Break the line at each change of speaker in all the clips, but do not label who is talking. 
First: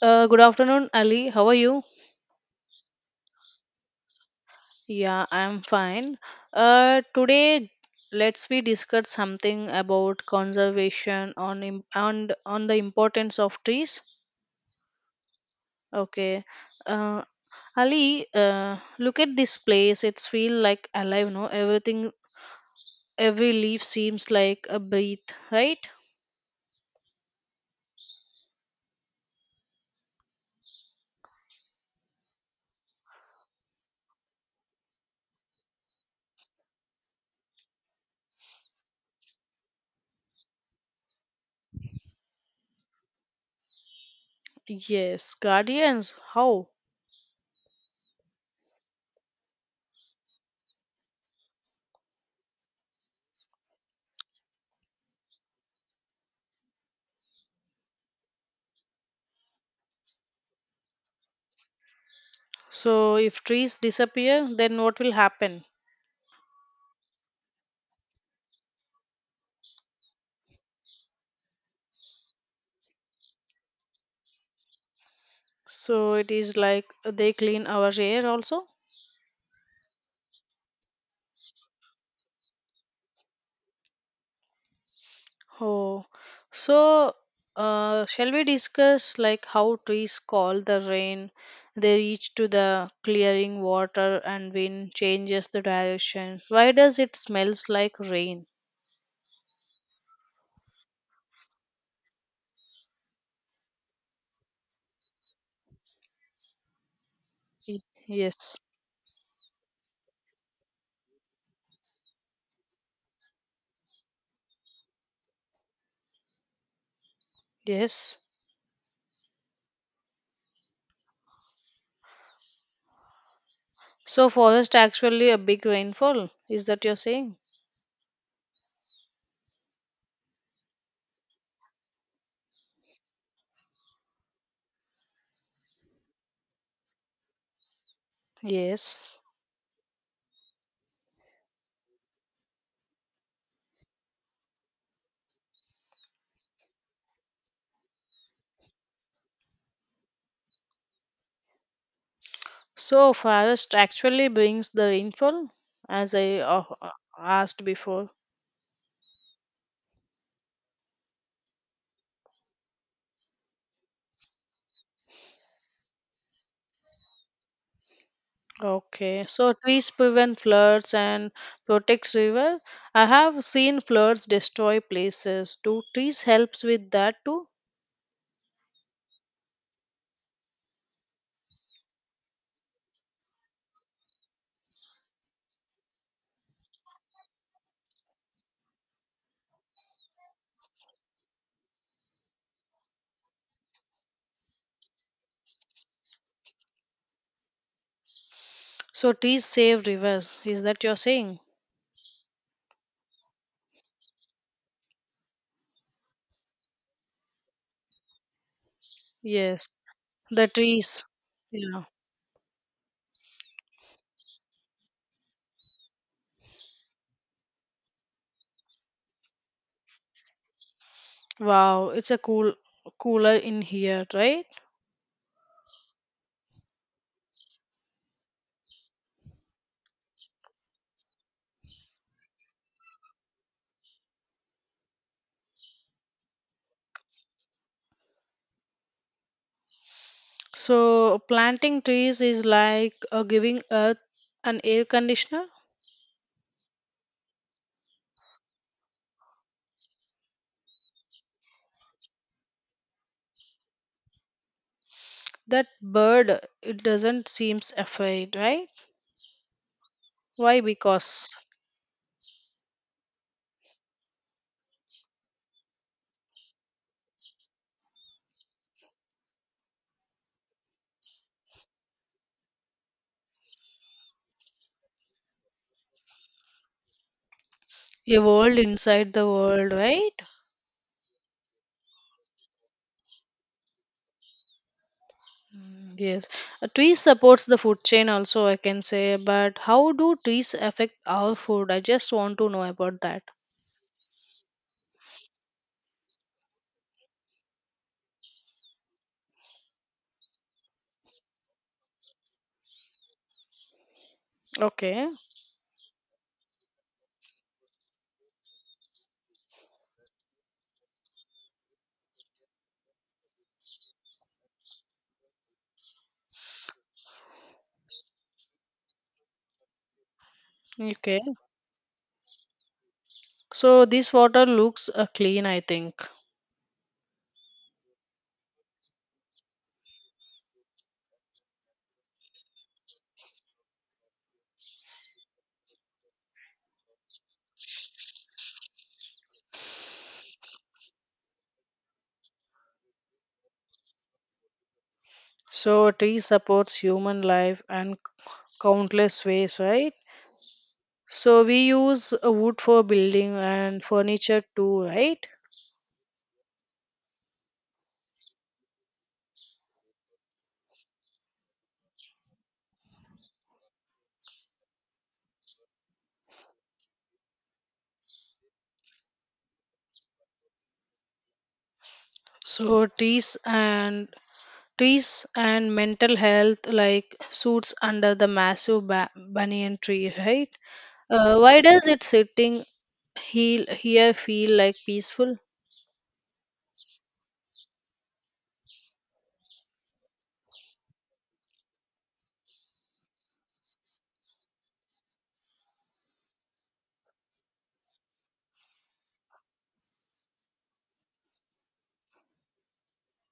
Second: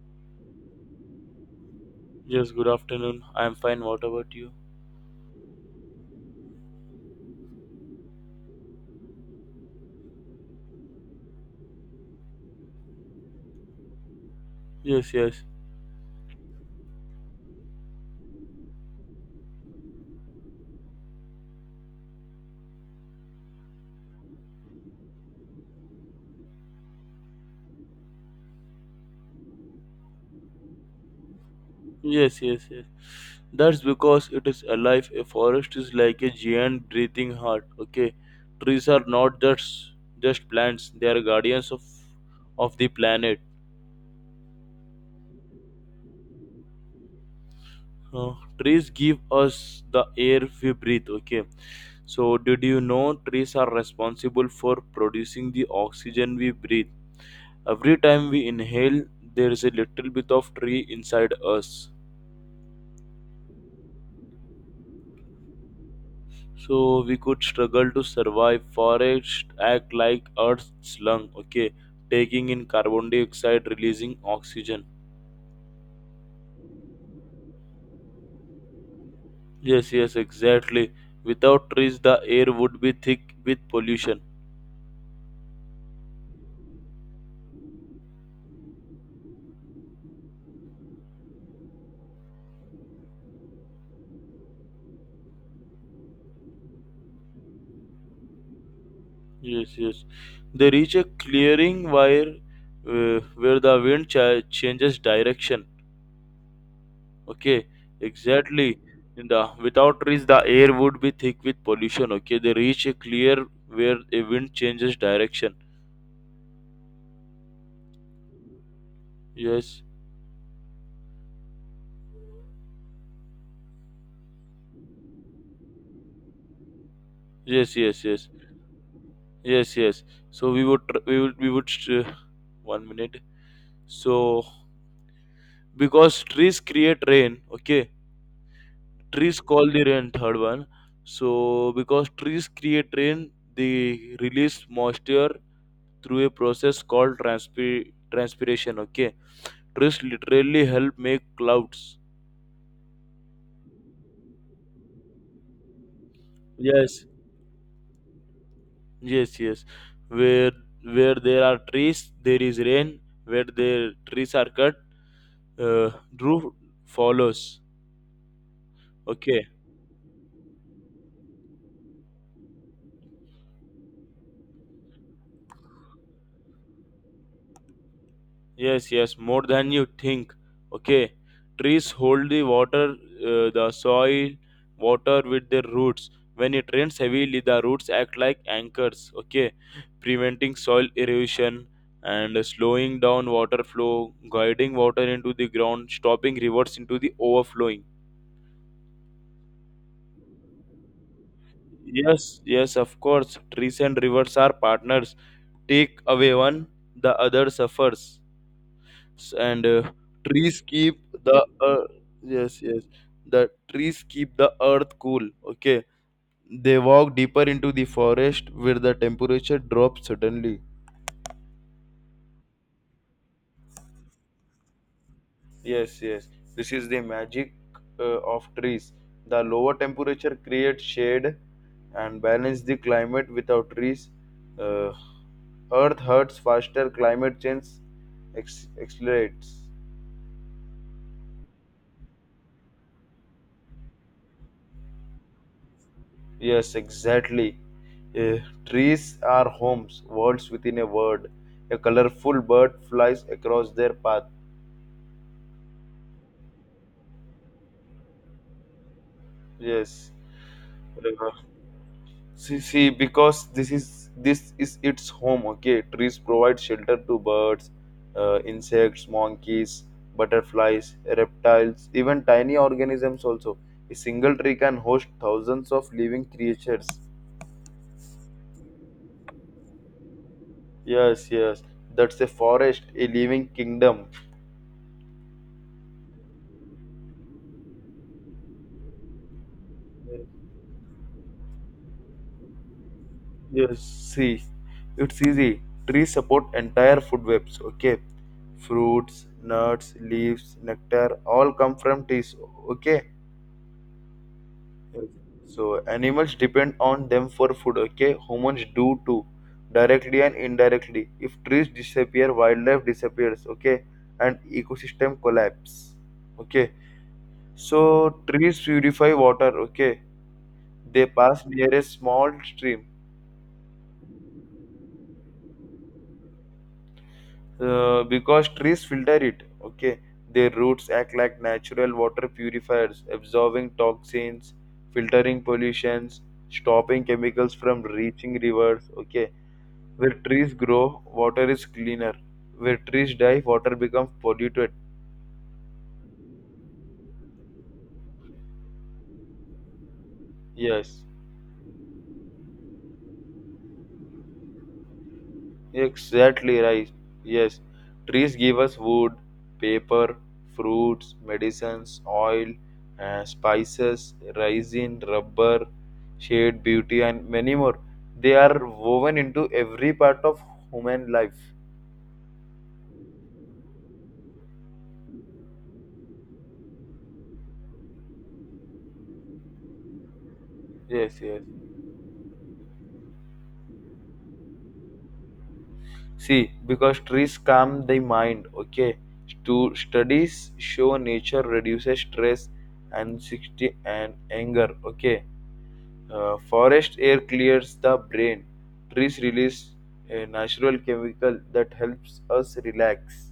Good afternoon, Ali. How are you?
Yes, good afternoon. I am fine. What about you?
Yeah, I'm fine. Today, let's we discuss something about conservation on im- and on the importance of trees.
Yes, yes.
Okay. Uh, Ali, look at this place. It's feel like alive. No, everything, every leaf seems like a breath, right?
Yes, yes, yes. That's because it is alive. A forest is like a giant breathing heart. Okay. Trees are not just plants, they are guardians of the planet.
Yes, guardians. How?
Uh, trees give us the air we breathe, okay? So did you know trees are responsible for producing the oxygen we breathe? Every time we inhale, there is a little bit of tree inside us.
So, if trees disappear, then what will happen?
So we could struggle to survive. Forests act like Earth's lung, okay, taking in carbon dioxide, releasing oxygen.
So it is like they clean our air also.
Yes, yes, exactly. Without trees, the air would be thick with pollution.
Oh, so shall we discuss like how trees call the rain? They reach to the clearing water and wind changes the direction. Why does it smells like rain?
Yes, yes. They reach a clearing where the wind changes direction. Okay,
Y- Yes,
exactly. In the without trees, the air would be thick with pollution. Okay, they reach a clear where a wind changes direction.
yes.
Yes.
So forest actually a big rainfall. Is that you're saying?
Yes, yes, yes, yes, yes. So we would, tr- we would, we would. One minute. So because trees create rain, okay.
Yes.
Trees call the rain. Third one. So because trees create rain, they release moisture through a process called transpiration. Okay. Trees literally help make clouds.
So forest actually brings the rainfall, as I uh,
Yes,
asked before.
yes, yes. Where where there are trees, there is rain. Where the trees are cut, uh, roof follows.
Okay,
Okay.
so trees prevent floods and protects river. I have seen floods destroy places. Do trees helps with that too?
Yes, yes, more than you think. Okay. Trees hold the water, the soil, water with their roots. When it rains heavily, the roots act like anchors. Okay. Preventing soil erosion and slowing down water flow, guiding water into the ground, stopping rivers into the overflowing.
So trees save rivers. Is that you're saying?
Yes, yes, of course. Trees and rivers are partners. Take away one, the other suffers. And
Yes, the
trees keep
trees.
the
Yeah.
ear- yes, yes, the trees keep the earth cool. Okay, they walk deeper into the forest where the temperature drops suddenly.
Wow, it's a cooler in here, right?
Yes, yes. This is the magic of trees. The lower temperature creates shade and balance the climate. Without trees, uh, earth hurts faster. Climate change accelerates.
So planting trees is like giving earth an air conditioner.
Yes, exactly. Eh, trees are homes, words within a word. A colorful bird flies across their path.
That bird, it doesn't seems afraid, right?
Yes.
Why?
Uh,
Because
because this is its home. Okay, trees provide shelter to birds, insects, monkeys, butterflies, reptiles, even tiny organisms. Also, a single tree can host thousands of living creatures.
a world inside the world, right?
Yes, yes, that's a forest, a living kingdom.
Mm, yes. Trees supports the food chain also, I can say. But how do trees affect our food? I just want to know about that.
Yes, see, it's easy. Trees support entire food webs, okay? Fruits, nuts, leaves, nectar, all come from trees, okay?
Okay.
So animals depend on them for food, okay? Humans do too, directly and indirectly. If trees disappear, wildlife disappears, okay? And ecosystem collapse, okay? So trees purify water, okay? They
Okay.
pass near a small stream
So this water looks clean, I think.
because trees filter it. Okay, their roots act like natural water purifiers, absorbing toxins, filtering pollutions, stopping chemicals from reaching rivers. Okay, where trees grow water is cleaner. Where trees die water becomes polluted.
So tree supports human life and countless ways, right?
Yes.
So we use wood for building and furniture too, right?
Exactly right. Yes. Trees give us wood, paper, fruits, medicines, oil, spices, resin, rubber, shade, beauty, and many more. They are woven into every part of human life.
So trees and mental health like suits under the massive banyan tree, right?
Yes, yes.
Why does it sitting heel here feel like peaceful?
See, because trees calm the mind, okay? To studies show nature reduces stress and 60 and anger, okay? Forest air clears the brain. Trees release a natural chemical that helps us relax.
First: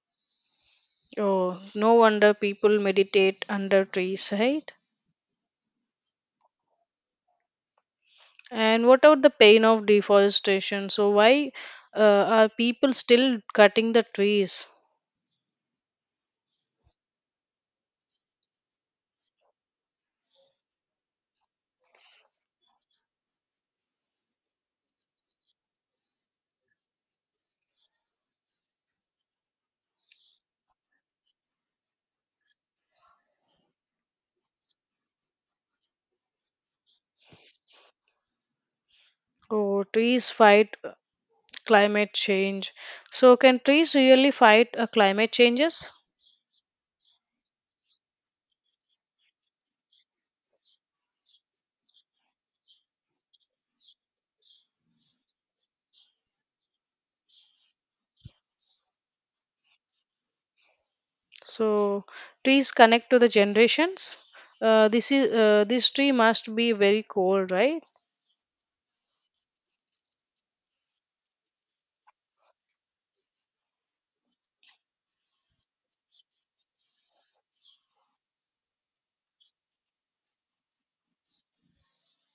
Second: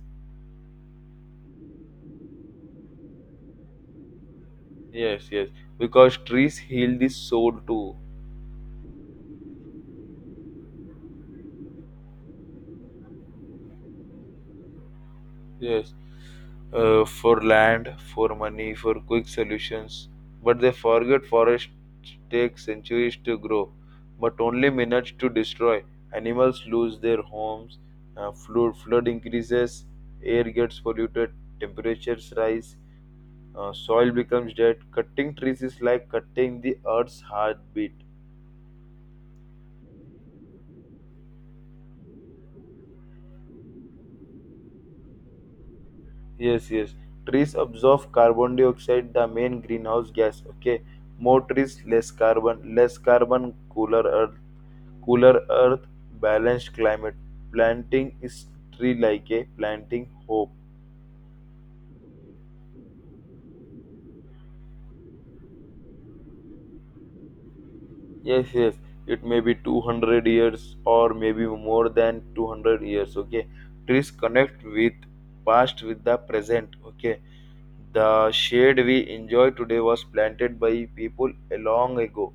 Oh, no wonder people meditate under trees, right?
Yes, yes, because trees heal the soul too.
And what about the pain of deforestation? So why are people still cutting the trees?
Yes, for land, for money, for quick solutions. But they forget forests take centuries to grow, but only minutes to destroy. Animals lose their homes, flood increases, air gets polluted, temperatures rise. Soil becomes dead. Cutting trees is like cutting the earth's heartbeat.
Oh, trees fight climate change. So can trees really fight climate changes?
Yes, yes. Trees absorb carbon dioxide, the main greenhouse gas. Okay, more trees, less carbon, cooler earth, balanced climate. Planting is tree like a planting hope.
So trees connect to the generations. This tree must be very cold, right?
Yes, yes. It may be 200 years or maybe more than 200 years. Okay. Trees connect with past with the present. Okay. The shade we enjoy today was planted by people a long ago.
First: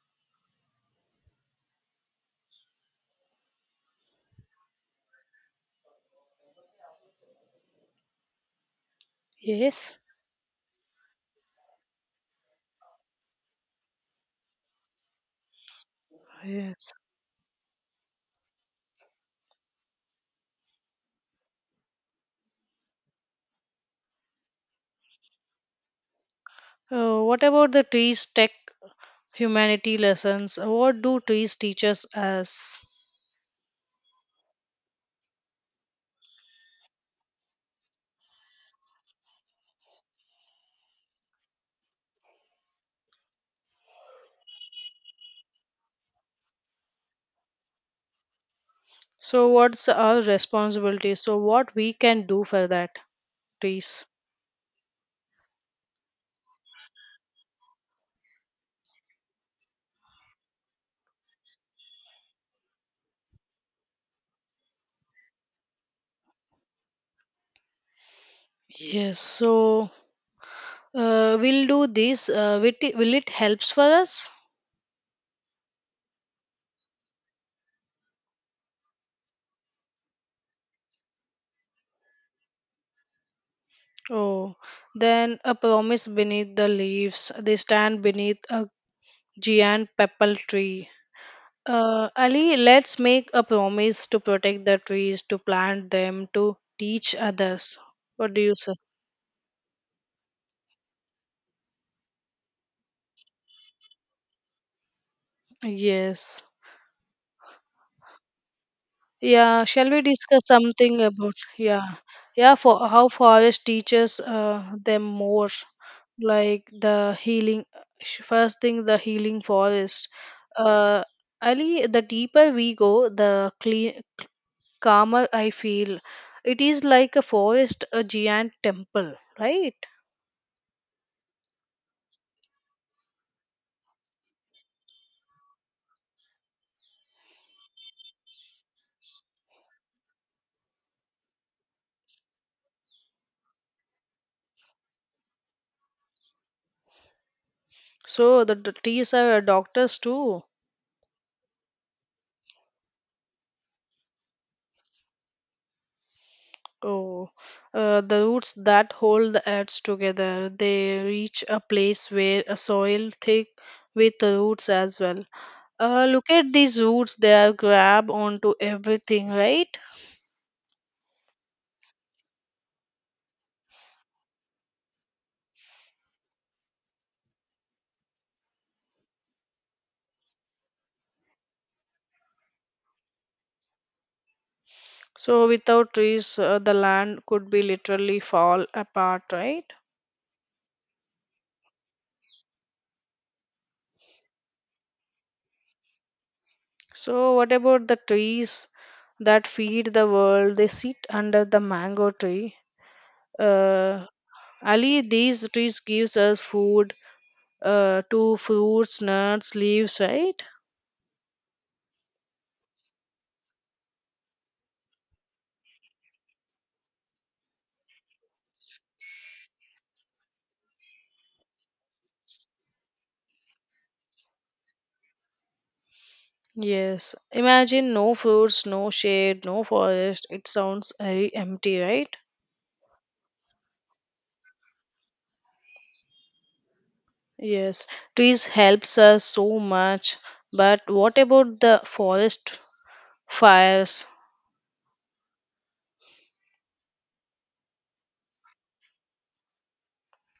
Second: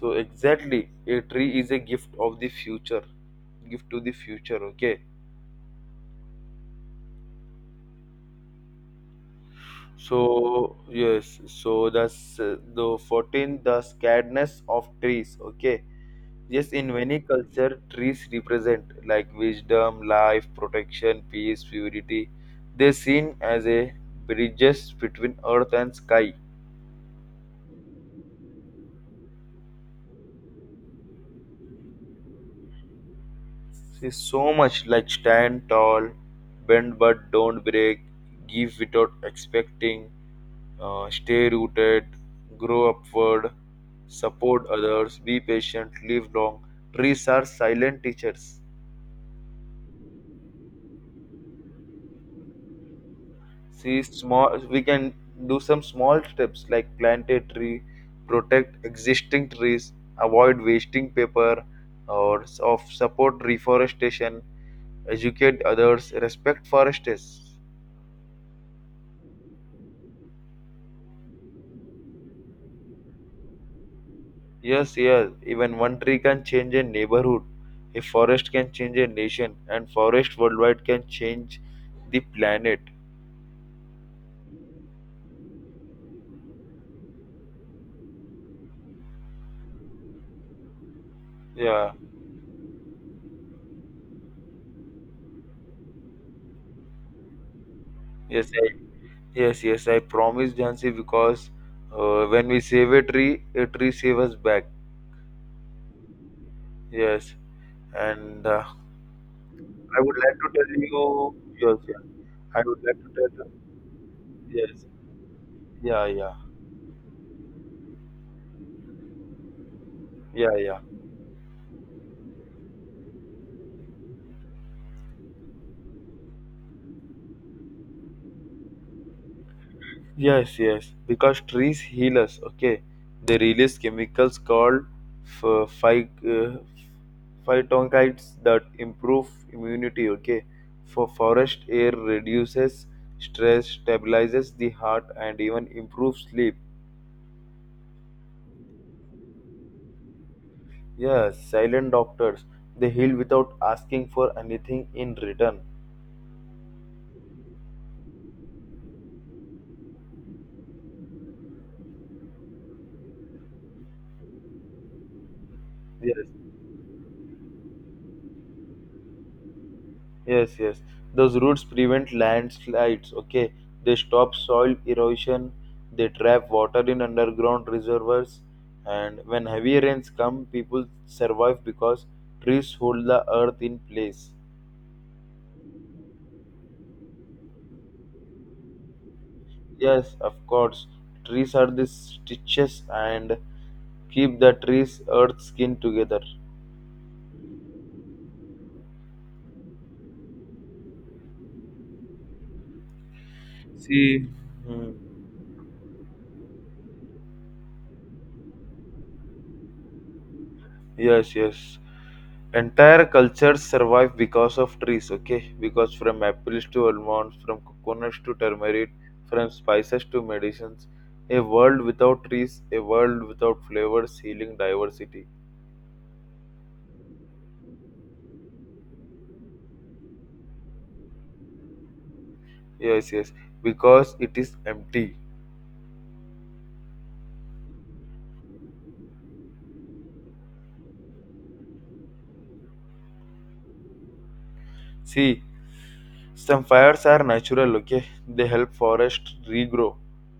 So exactly, a tree is a gift of the future. Gift to the future. Okay.
Yes.
So yes. So the 14 the scaredness of trees. Okay. Yes, in
Yes.
many culture, trees represent like wisdom, life, protection, peace, purity. They seen as a bridges between earth and sky.
What about the trees tech humanity lessons? What do trees teach us as?
See, so much like stand tall, bend but don't break, give without expecting, stay rooted, grow upward, support others, be patient, live long. Trees are silent teachers.
So what's our responsibility? So what we can do for that
See
trees?
small. We can do some small steps like plant a tree, protect existing trees, avoid wasting paper, or s- of support reforestation, educate others, respect forests.
Yes. So we'll do this. Will it helps for us?
Yes, yes. Even one tree can change a neighborhood. A forest can change a nation, and forest worldwide can change the planet.
Oh, then a promise beneath the leaves. They stand beneath a giant papal tree.
Yeah.
Ali, let's make a promise to protect the trees, to plant them, to teach others. What do
Yes,
you say?
yes, yes. I promise, Jansi, because when we save a tree saves us back.
Yes.
Yes, and
Yeah, shall
I
we
would like
discuss
to tell
something
you.
about
Yes,
yeah.
yeah.
Yeah,
I would
for
like to
how
tell.
forest teaches
Yes,
them more
yeah, yeah,
like first thing the healing forest.
yeah, yeah.
Uh Ali, the deeper we go, the clean calmer I feel. It is like a forest, a giant temple, right?
Yes, yes. Because trees heal us. Okay, they release chemicals called ph- phy- uh, phytoncides that improve immunity. Okay, for forest air reduces stress, stabilizes the heart, and even improves sleep.
So the trees are doctors too.
Yes, silent doctors. They heal without asking for anything in return.
Oh, the roots that hold the earth together, they reach a place where a soil thick with the roots as well.
Yes.
Look at these roots, they are grab onto everything, right?
Yes, yes. Those roots prevent landslides, okay? They stop soil erosion, they trap water in underground reservoirs, and when heavy rains come, people survive because trees hold the earth in place.
So without trees, the land could be literally fall apart, right?
Yes, of course. Trees are the stitches and keep the trees earth skin together.
So, what about the trees that feed the world? They sit under the mango tree. Uh,
See. Hmm.
Ali, these trees gives us food, to fruits, nuts, leaves, right?
Yes, yes. Entire cultures survive because of trees, okay? Because from apples to almonds, from coconuts to turmeric, from spices to medicines, a world without trees, a world without flavors, healing diversity.
Yes. Imagine no fruits, no shade, no forest. It sounds very empty, right?
Yes, yes. Because it is empty.
Yes. Trees helps us so much. But what about the forest fires?
See, some fires are natural, okay? They help forest regrow.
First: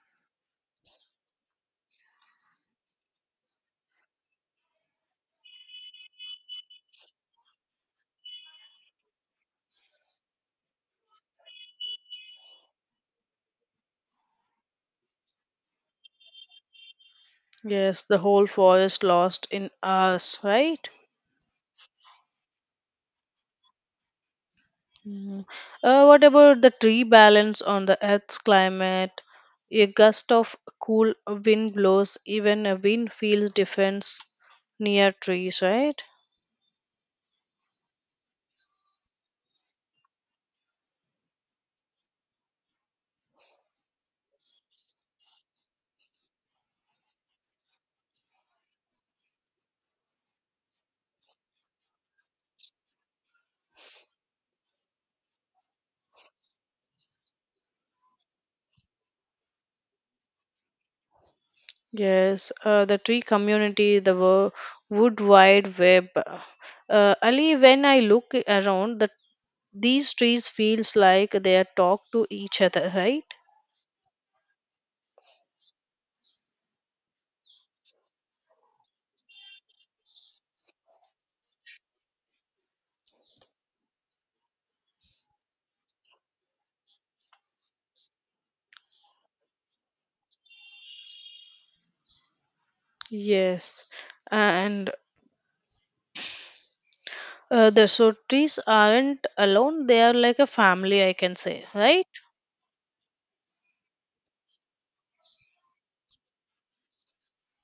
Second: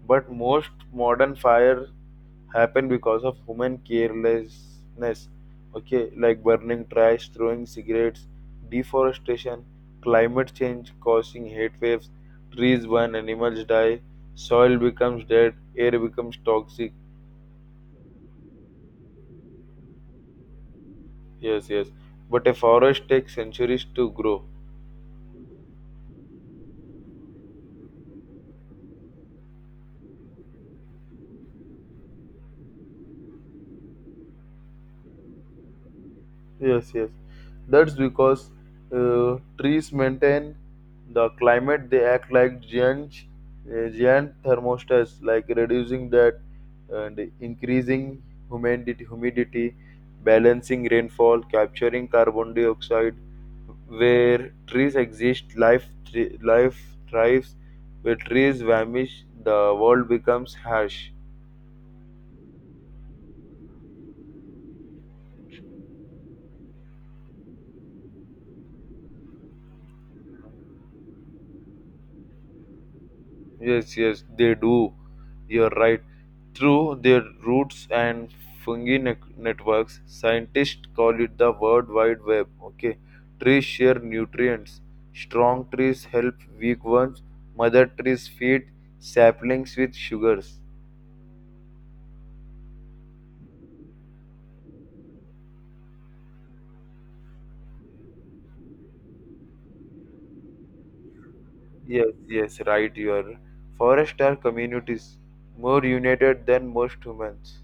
But most modern fire happen because of human carelessness. Okay, like burning trash, throwing cigarettes, deforestation, climate change causing heat waves. Trees burn, animals die, soil becomes dead, air becomes toxic.
Yes, the whole forest lost in us, right?
Yes, yes, but a forest takes centuries to grow.
Mm. What about the tree balance on the Earth's climate? A gust of cool wind blows, even a wind feels difference near trees, right?
Yes, yes. That's because trees maintain the climate. They act like giant thermostats, like reducing that and increasing humidity, balancing rainfall, capturing carbon dioxide. Where trees exist, life thrives. Where trees vanish, the world becomes harsh.
Yes, the tree community, the wood wide web. Ali, when I look around, these trees feels like they are talk to each other, right?
Yes, yes, they do. You're right. Through their roots and fungi networks, scientists call it the World Wide Web. Okay, trees share nutrients. Strong trees help weak ones. Mother trees feed saplings with sugars.
Yes, and the so trees aren't alone; they are like a family, I can say, right?
Yes, yes, right. You are. Forests are communities more united than most humans.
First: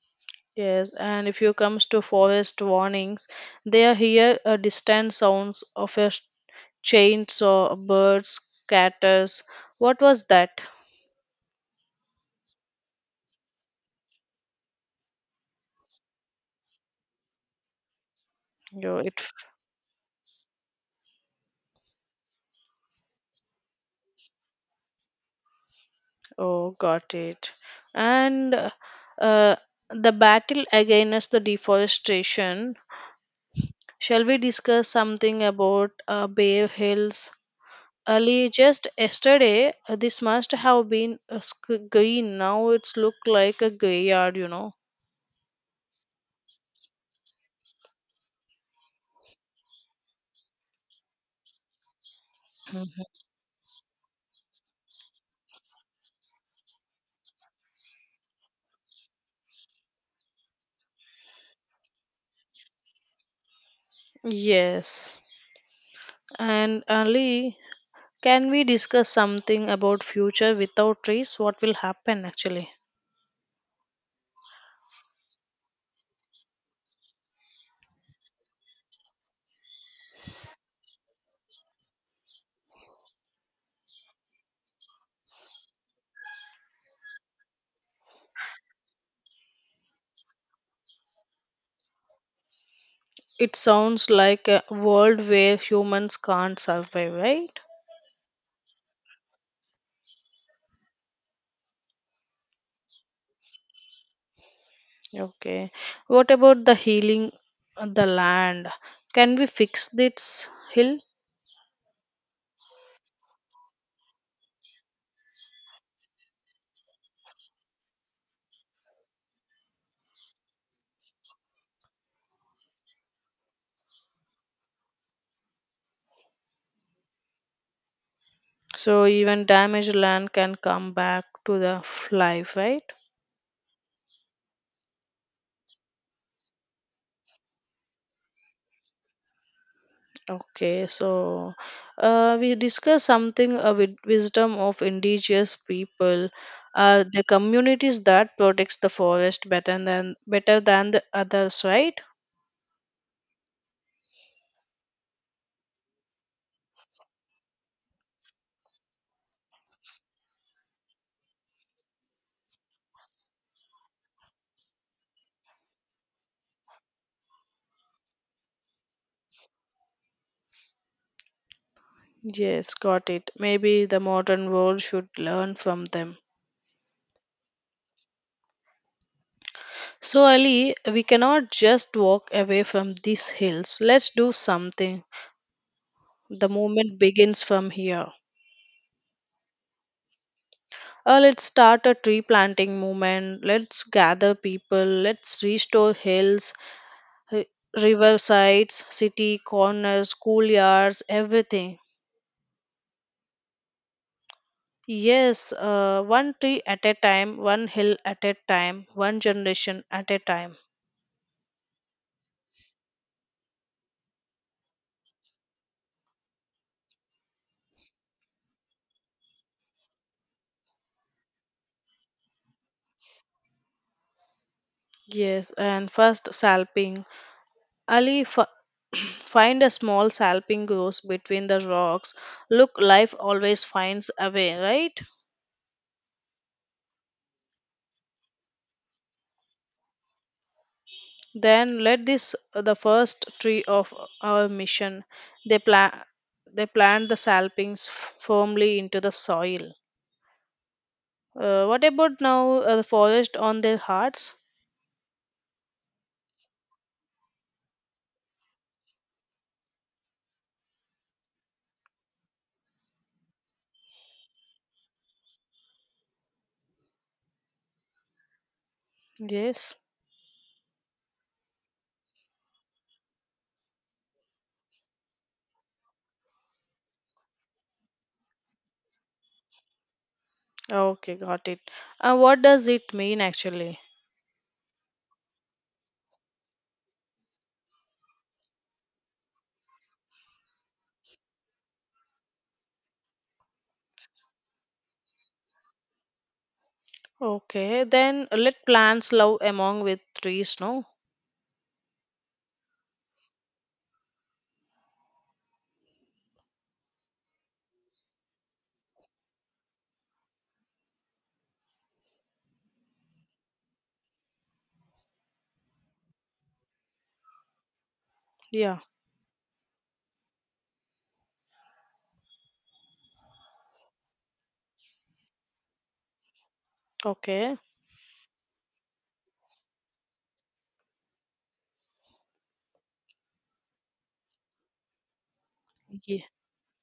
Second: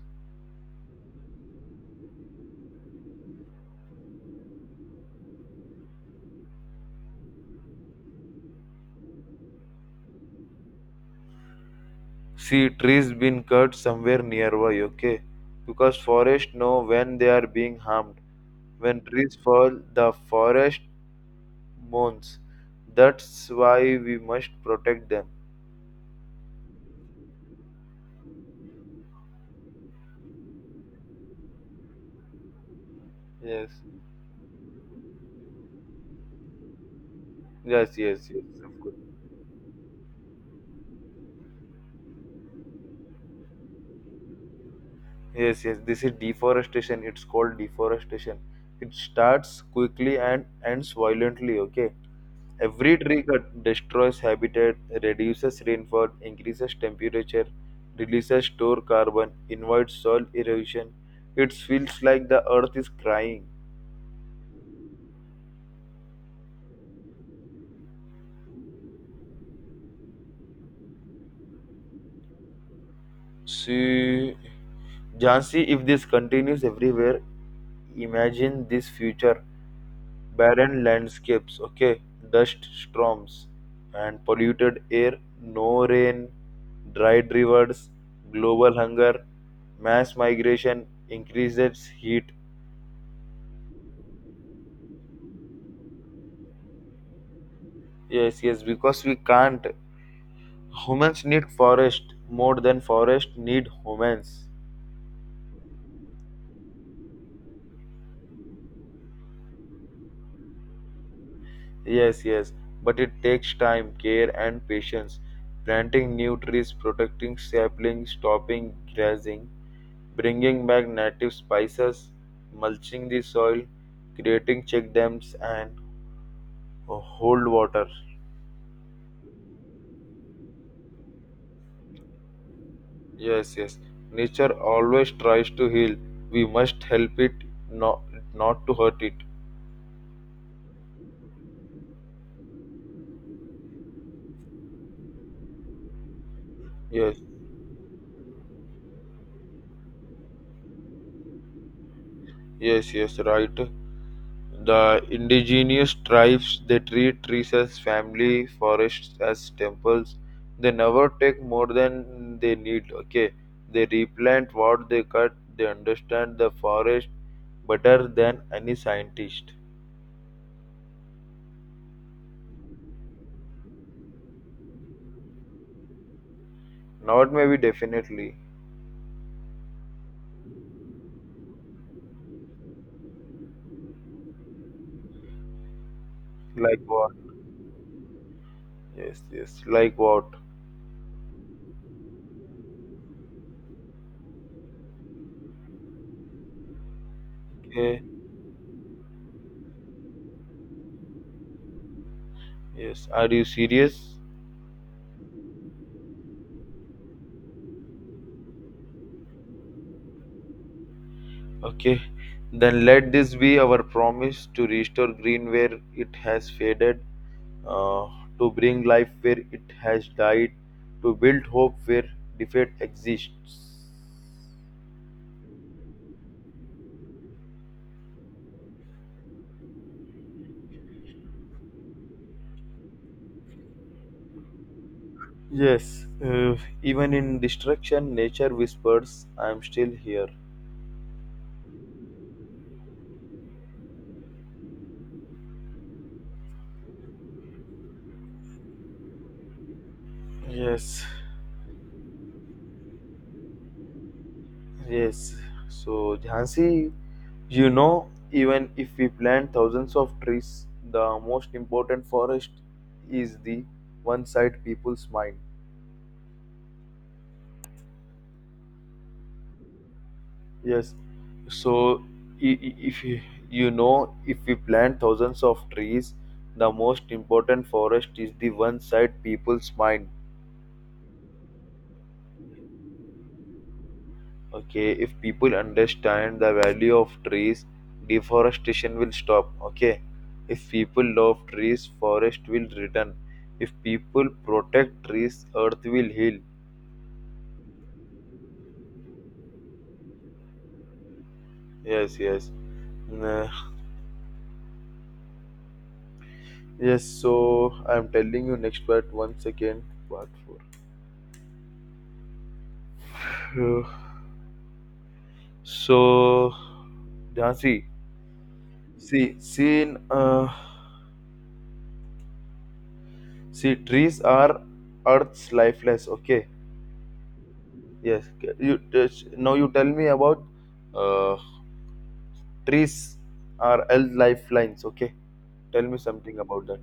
Yes, and if you comes to forest warnings, they hear distant sounds of a chainsaw, birds, catters. What was that?
See, trees been cut somewhere nearby, okay? Because forests know when they are being harmed.
Yo,
When
it.
trees fall, the forest mourns. That's why we must protect them.
Oh, got it. And the battle against the deforestation.
Yes,
Shall we discuss something about Bay Hills?
yes, yes, yes.
Ali,
Of
just
course.
yesterday, this must have been a green. Now it's look like a graveyard, you know.
Yes, yes, this is deforestation. It's called deforestation. It starts quickly and ends violently, okay? Every tree cut destroys habitat, reduces rainfall, increases temperature, releases stored carbon, invites soil erosion. It feels like the earth is crying.
Yes. And Ali, can we discuss something about future without trees? What will happen actually?
See, Jansi, if this continues everywhere, imagine this future. Barren landscapes, okay, dust storms and polluted air, no rain, dried rivers, global hunger, mass migration, increases heat.
It sounds like a world where humans can't survive, right?
Yes, yes, because we can't. Humans need forest more than forest need humans.
Okay. What about the healing of the land? Can we fix this hill?
Yes, yes, but it takes time, care, and patience. Planting new trees, protecting saplings, stopping grazing, bringing back native spices, mulching the soil, creating check dams, and hold water.
So even damaged land can come back to the life, right?
Yes, yes, nature always tries to heal. We must help it, not, not to hurt it.
Okay, so we discuss something with wisdom of indigenous people,
Yes,
the communities that protects the forest better than the others, right?
yes, yes, right. The indigenous tribes they treat trees as family, forests as temples. They never take more than they need. Okay, they replant what they cut. They understand the forest better than any scientist.
Yes, got it. Maybe the modern world should learn from them.
Not maybe definitely.
So Ali, we cannot just walk away from these hills. Let's do something. The
Like
movement
what?
begins from here.
Yes, yes. Like what?
Let's start a tree planting movement. Let's gather people. Let's restore hills ri-
Okay.
riversides, city corners, schoolyards, everything.
Yes. Are you serious?
Yes, one tree at a time, one hill at a time, one generation at a time.
Okay. Then let this be our promise to restore green where it has faded uh, to bring life where it has died, to build hope where defeat exists.
Yes, and first salping. Ali f- Find a small salping grows between the rocks. Look, life always finds a way, right?
Yes, even in destruction, nature whispers, I am still here.
Then let this the first tree of our mission. They plant they plant the salpings firmly into the soil.
Yes,
What about now the forest on their hearts?
yes. So, Jhansi, even if we plant thousands of trees, the most important forest is the one side people's mind.
Yes.
Yes. So, if you, if we plant thousands of trees, the most important forest is the one side people's mind.
Okay, got it. What does it mean actually?
Okay, if people understand the value of trees, deforestation will stop. Okay, if people love trees, forest will return. If people protect trees, earth will heal.
Okay, then let plants love among with trees, no?
Yes, yes. Nah. Yes, so I'm telling you next part. One second, part four. So, yeah,
Yeah.
see, trees are Earth's lifeless. Okay,
Okay.
yes. Now you tell me about uh, trees are Earth's lifelines. Okay, tell me
Yeah.
something about that.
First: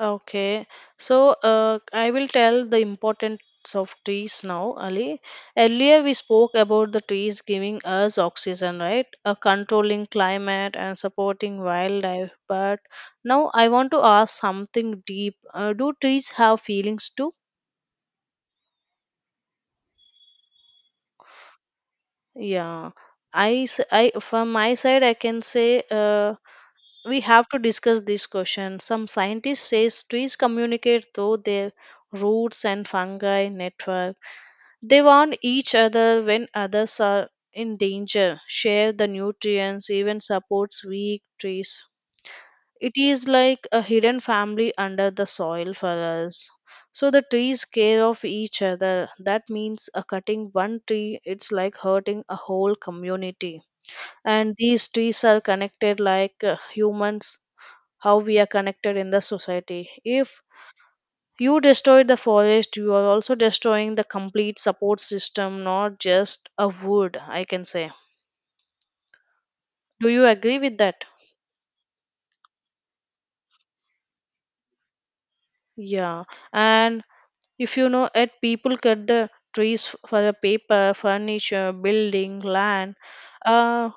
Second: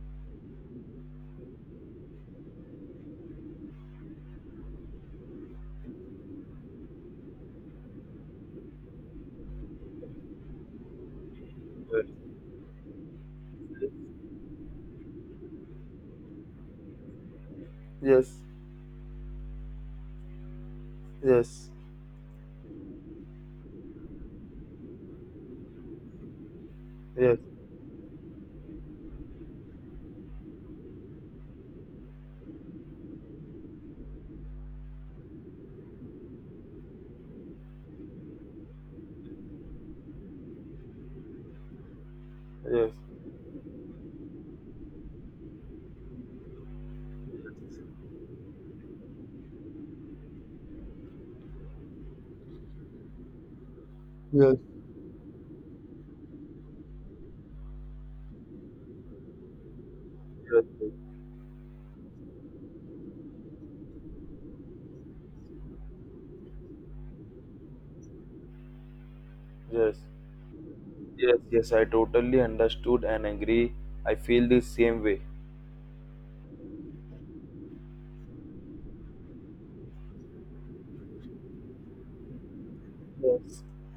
Okay, so I will tell the importance of trees now, Ali. Earlier, we spoke about the trees giving us oxygen, right? Controlling climate and supporting wildlife. But now I want to ask something deep. Do trees have feelings too?
Yes, yes,
Yeah, from my side, I can say we
yes,
have to discuss this question. Some scientists say trees communicate through their roots and fungi network. They warn each other when others are in danger, share the nutrients, even supports weak trees.
yes,
It
yes,
is like a hidden family under the soil for us. So the trees care of each other. That means cutting one tree, it's like hurting a whole community.
yes,
And these trees are connected like humans, how we are connected in the society. If
yes,
you destroy the forest, you are also destroying the complete support system, not just a wood, I can say.
yes,
Do you agree with that?
yes. Yes, I totally understood and agree. I feel the same way.
Yeah, and if you know it, people cut the trees for the paper, furniture, building, land.
Yes,
uh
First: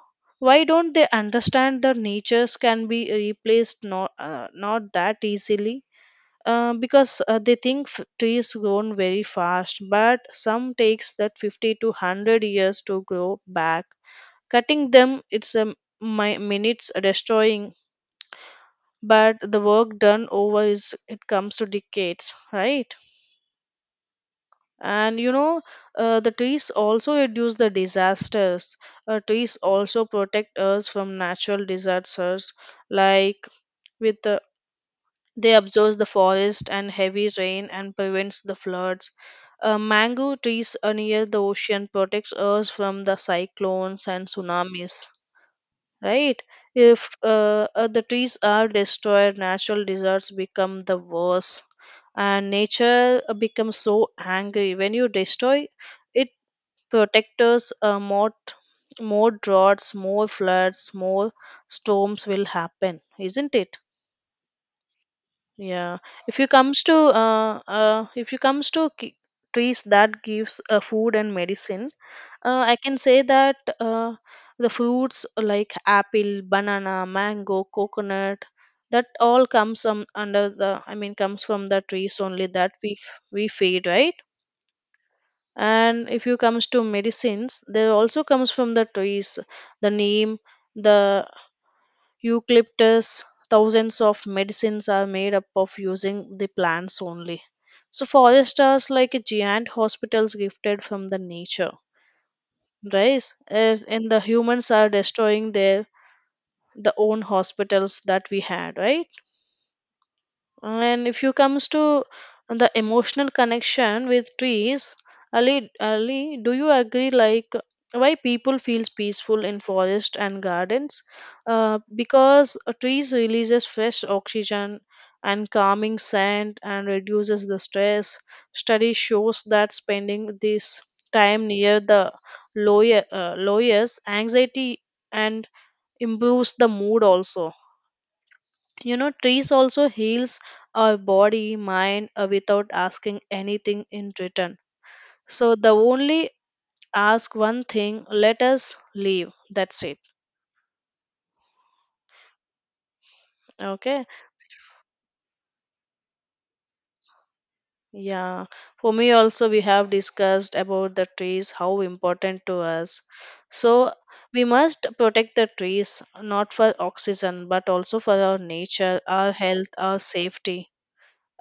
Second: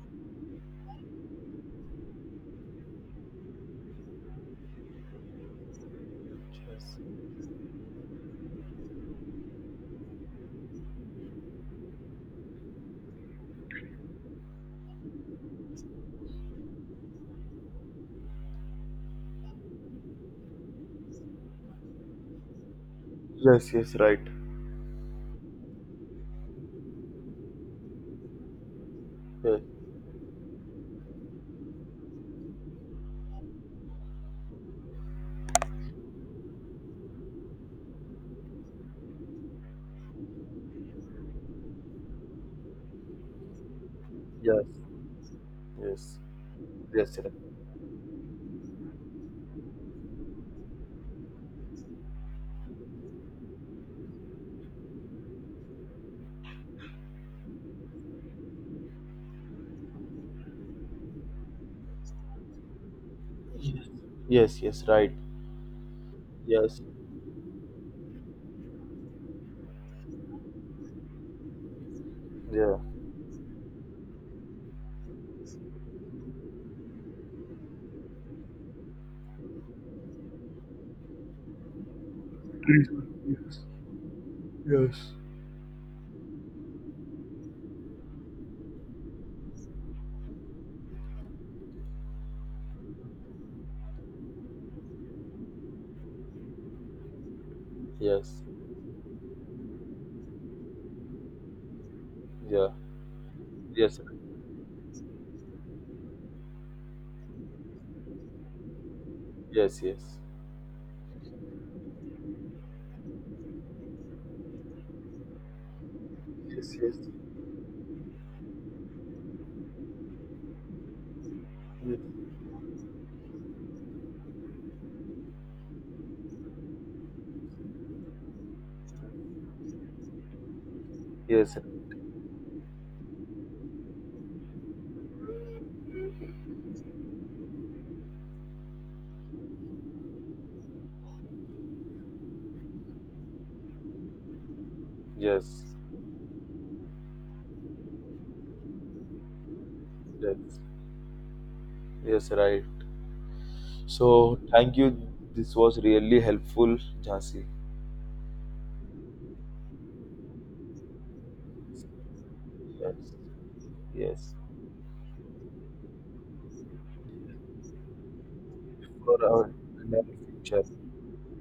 why don't they understand that natures can be replaced, not that easily,
yes,
because they think trees grown very fast, but some takes that 50 to 100 years to grow back. Cutting them it's a minutes destroying, but the work done over is it comes to decades, right?
yes, yes, right.
And you know, the trees also reduce the disasters. Trees
Yes,
also protect us from natural disasters, like with the, they absorb the forest and heavy rain and prevents the floods. Mango trees are near the ocean protects us from the cyclones and
yes,
tsunamis.
yes.
Right, if
Yes, sir.
the trees are destroyed, natural disasters become the worse, and nature becomes so angry when you destroy it, protect us more, more droughts, more floods, more storms will happen, isn't it?
Yes, yes, right.
Yeah,
Yes,
if you comes to trees that gives food and medicine, uh,
yeah,
I can say that uh, the fruits like apple, banana, mango, coconut, that all comes under the I mean comes from the trees only that we feed, right. And if you comes to medicines, they also comes from the trees. The name, the eucalyptus, thousands of medicines are made up of using the plants only, so
yes,
forests are like a giant hospitals gifted from the nature,
yeah,
right? and
yes, sir.
and the humans are destroying their the own hospitals that we had, right?
Yes, yes,
And if you comes to the emotional connection with trees, Ali, Ali, do you
yes, yes,
agree? Like why people feels peaceful in forest and gardens? Uh,
yes,
because uh, trees releases fresh oxygen and calming scent and reduces the stress. Study shows that spending this time
yes, sir.
near the lawyer, lawyers anxiety and improves the mood also. You know trees also heals our body mind without asking anything in return,
Yes,
so the only ask one thing, let us leave, that's it.
yes, yes, right.
Okay.
So, thank you. This was really helpful, Jhansi.
Yeah, for me also we have discussed about the trees how important to
Yes,
us, so
yes,
we must protect the trees not for oxygen but also for our nature,
for
our
our
health, our
entire future.
safety,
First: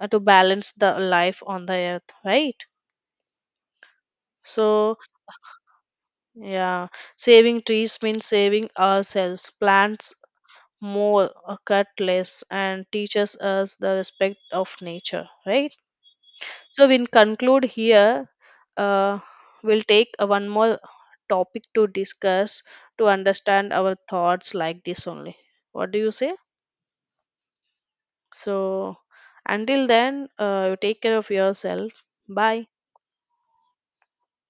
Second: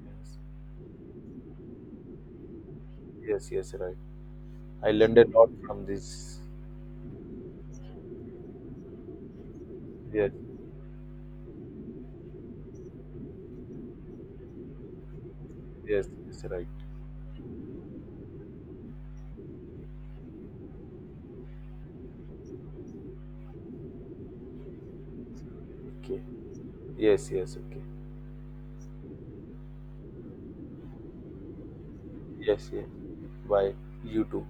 to balance the life on the earth, right?
yes, yes, right. I
So
learned a lot from this.
yeah, saving trees means saving ourselves. Plants
Yes,
more, cut less, and teaches us the respect of nature, right?
yes, yes, right.
So we'll conclude here. Uh, we'll take one more topic to discuss to understand our thoughts like this only. What do you
Okay.
say?
Yes, yes, okay.
So until then, you take care of yourself. Bye.
Yes, yes. Bye. You too.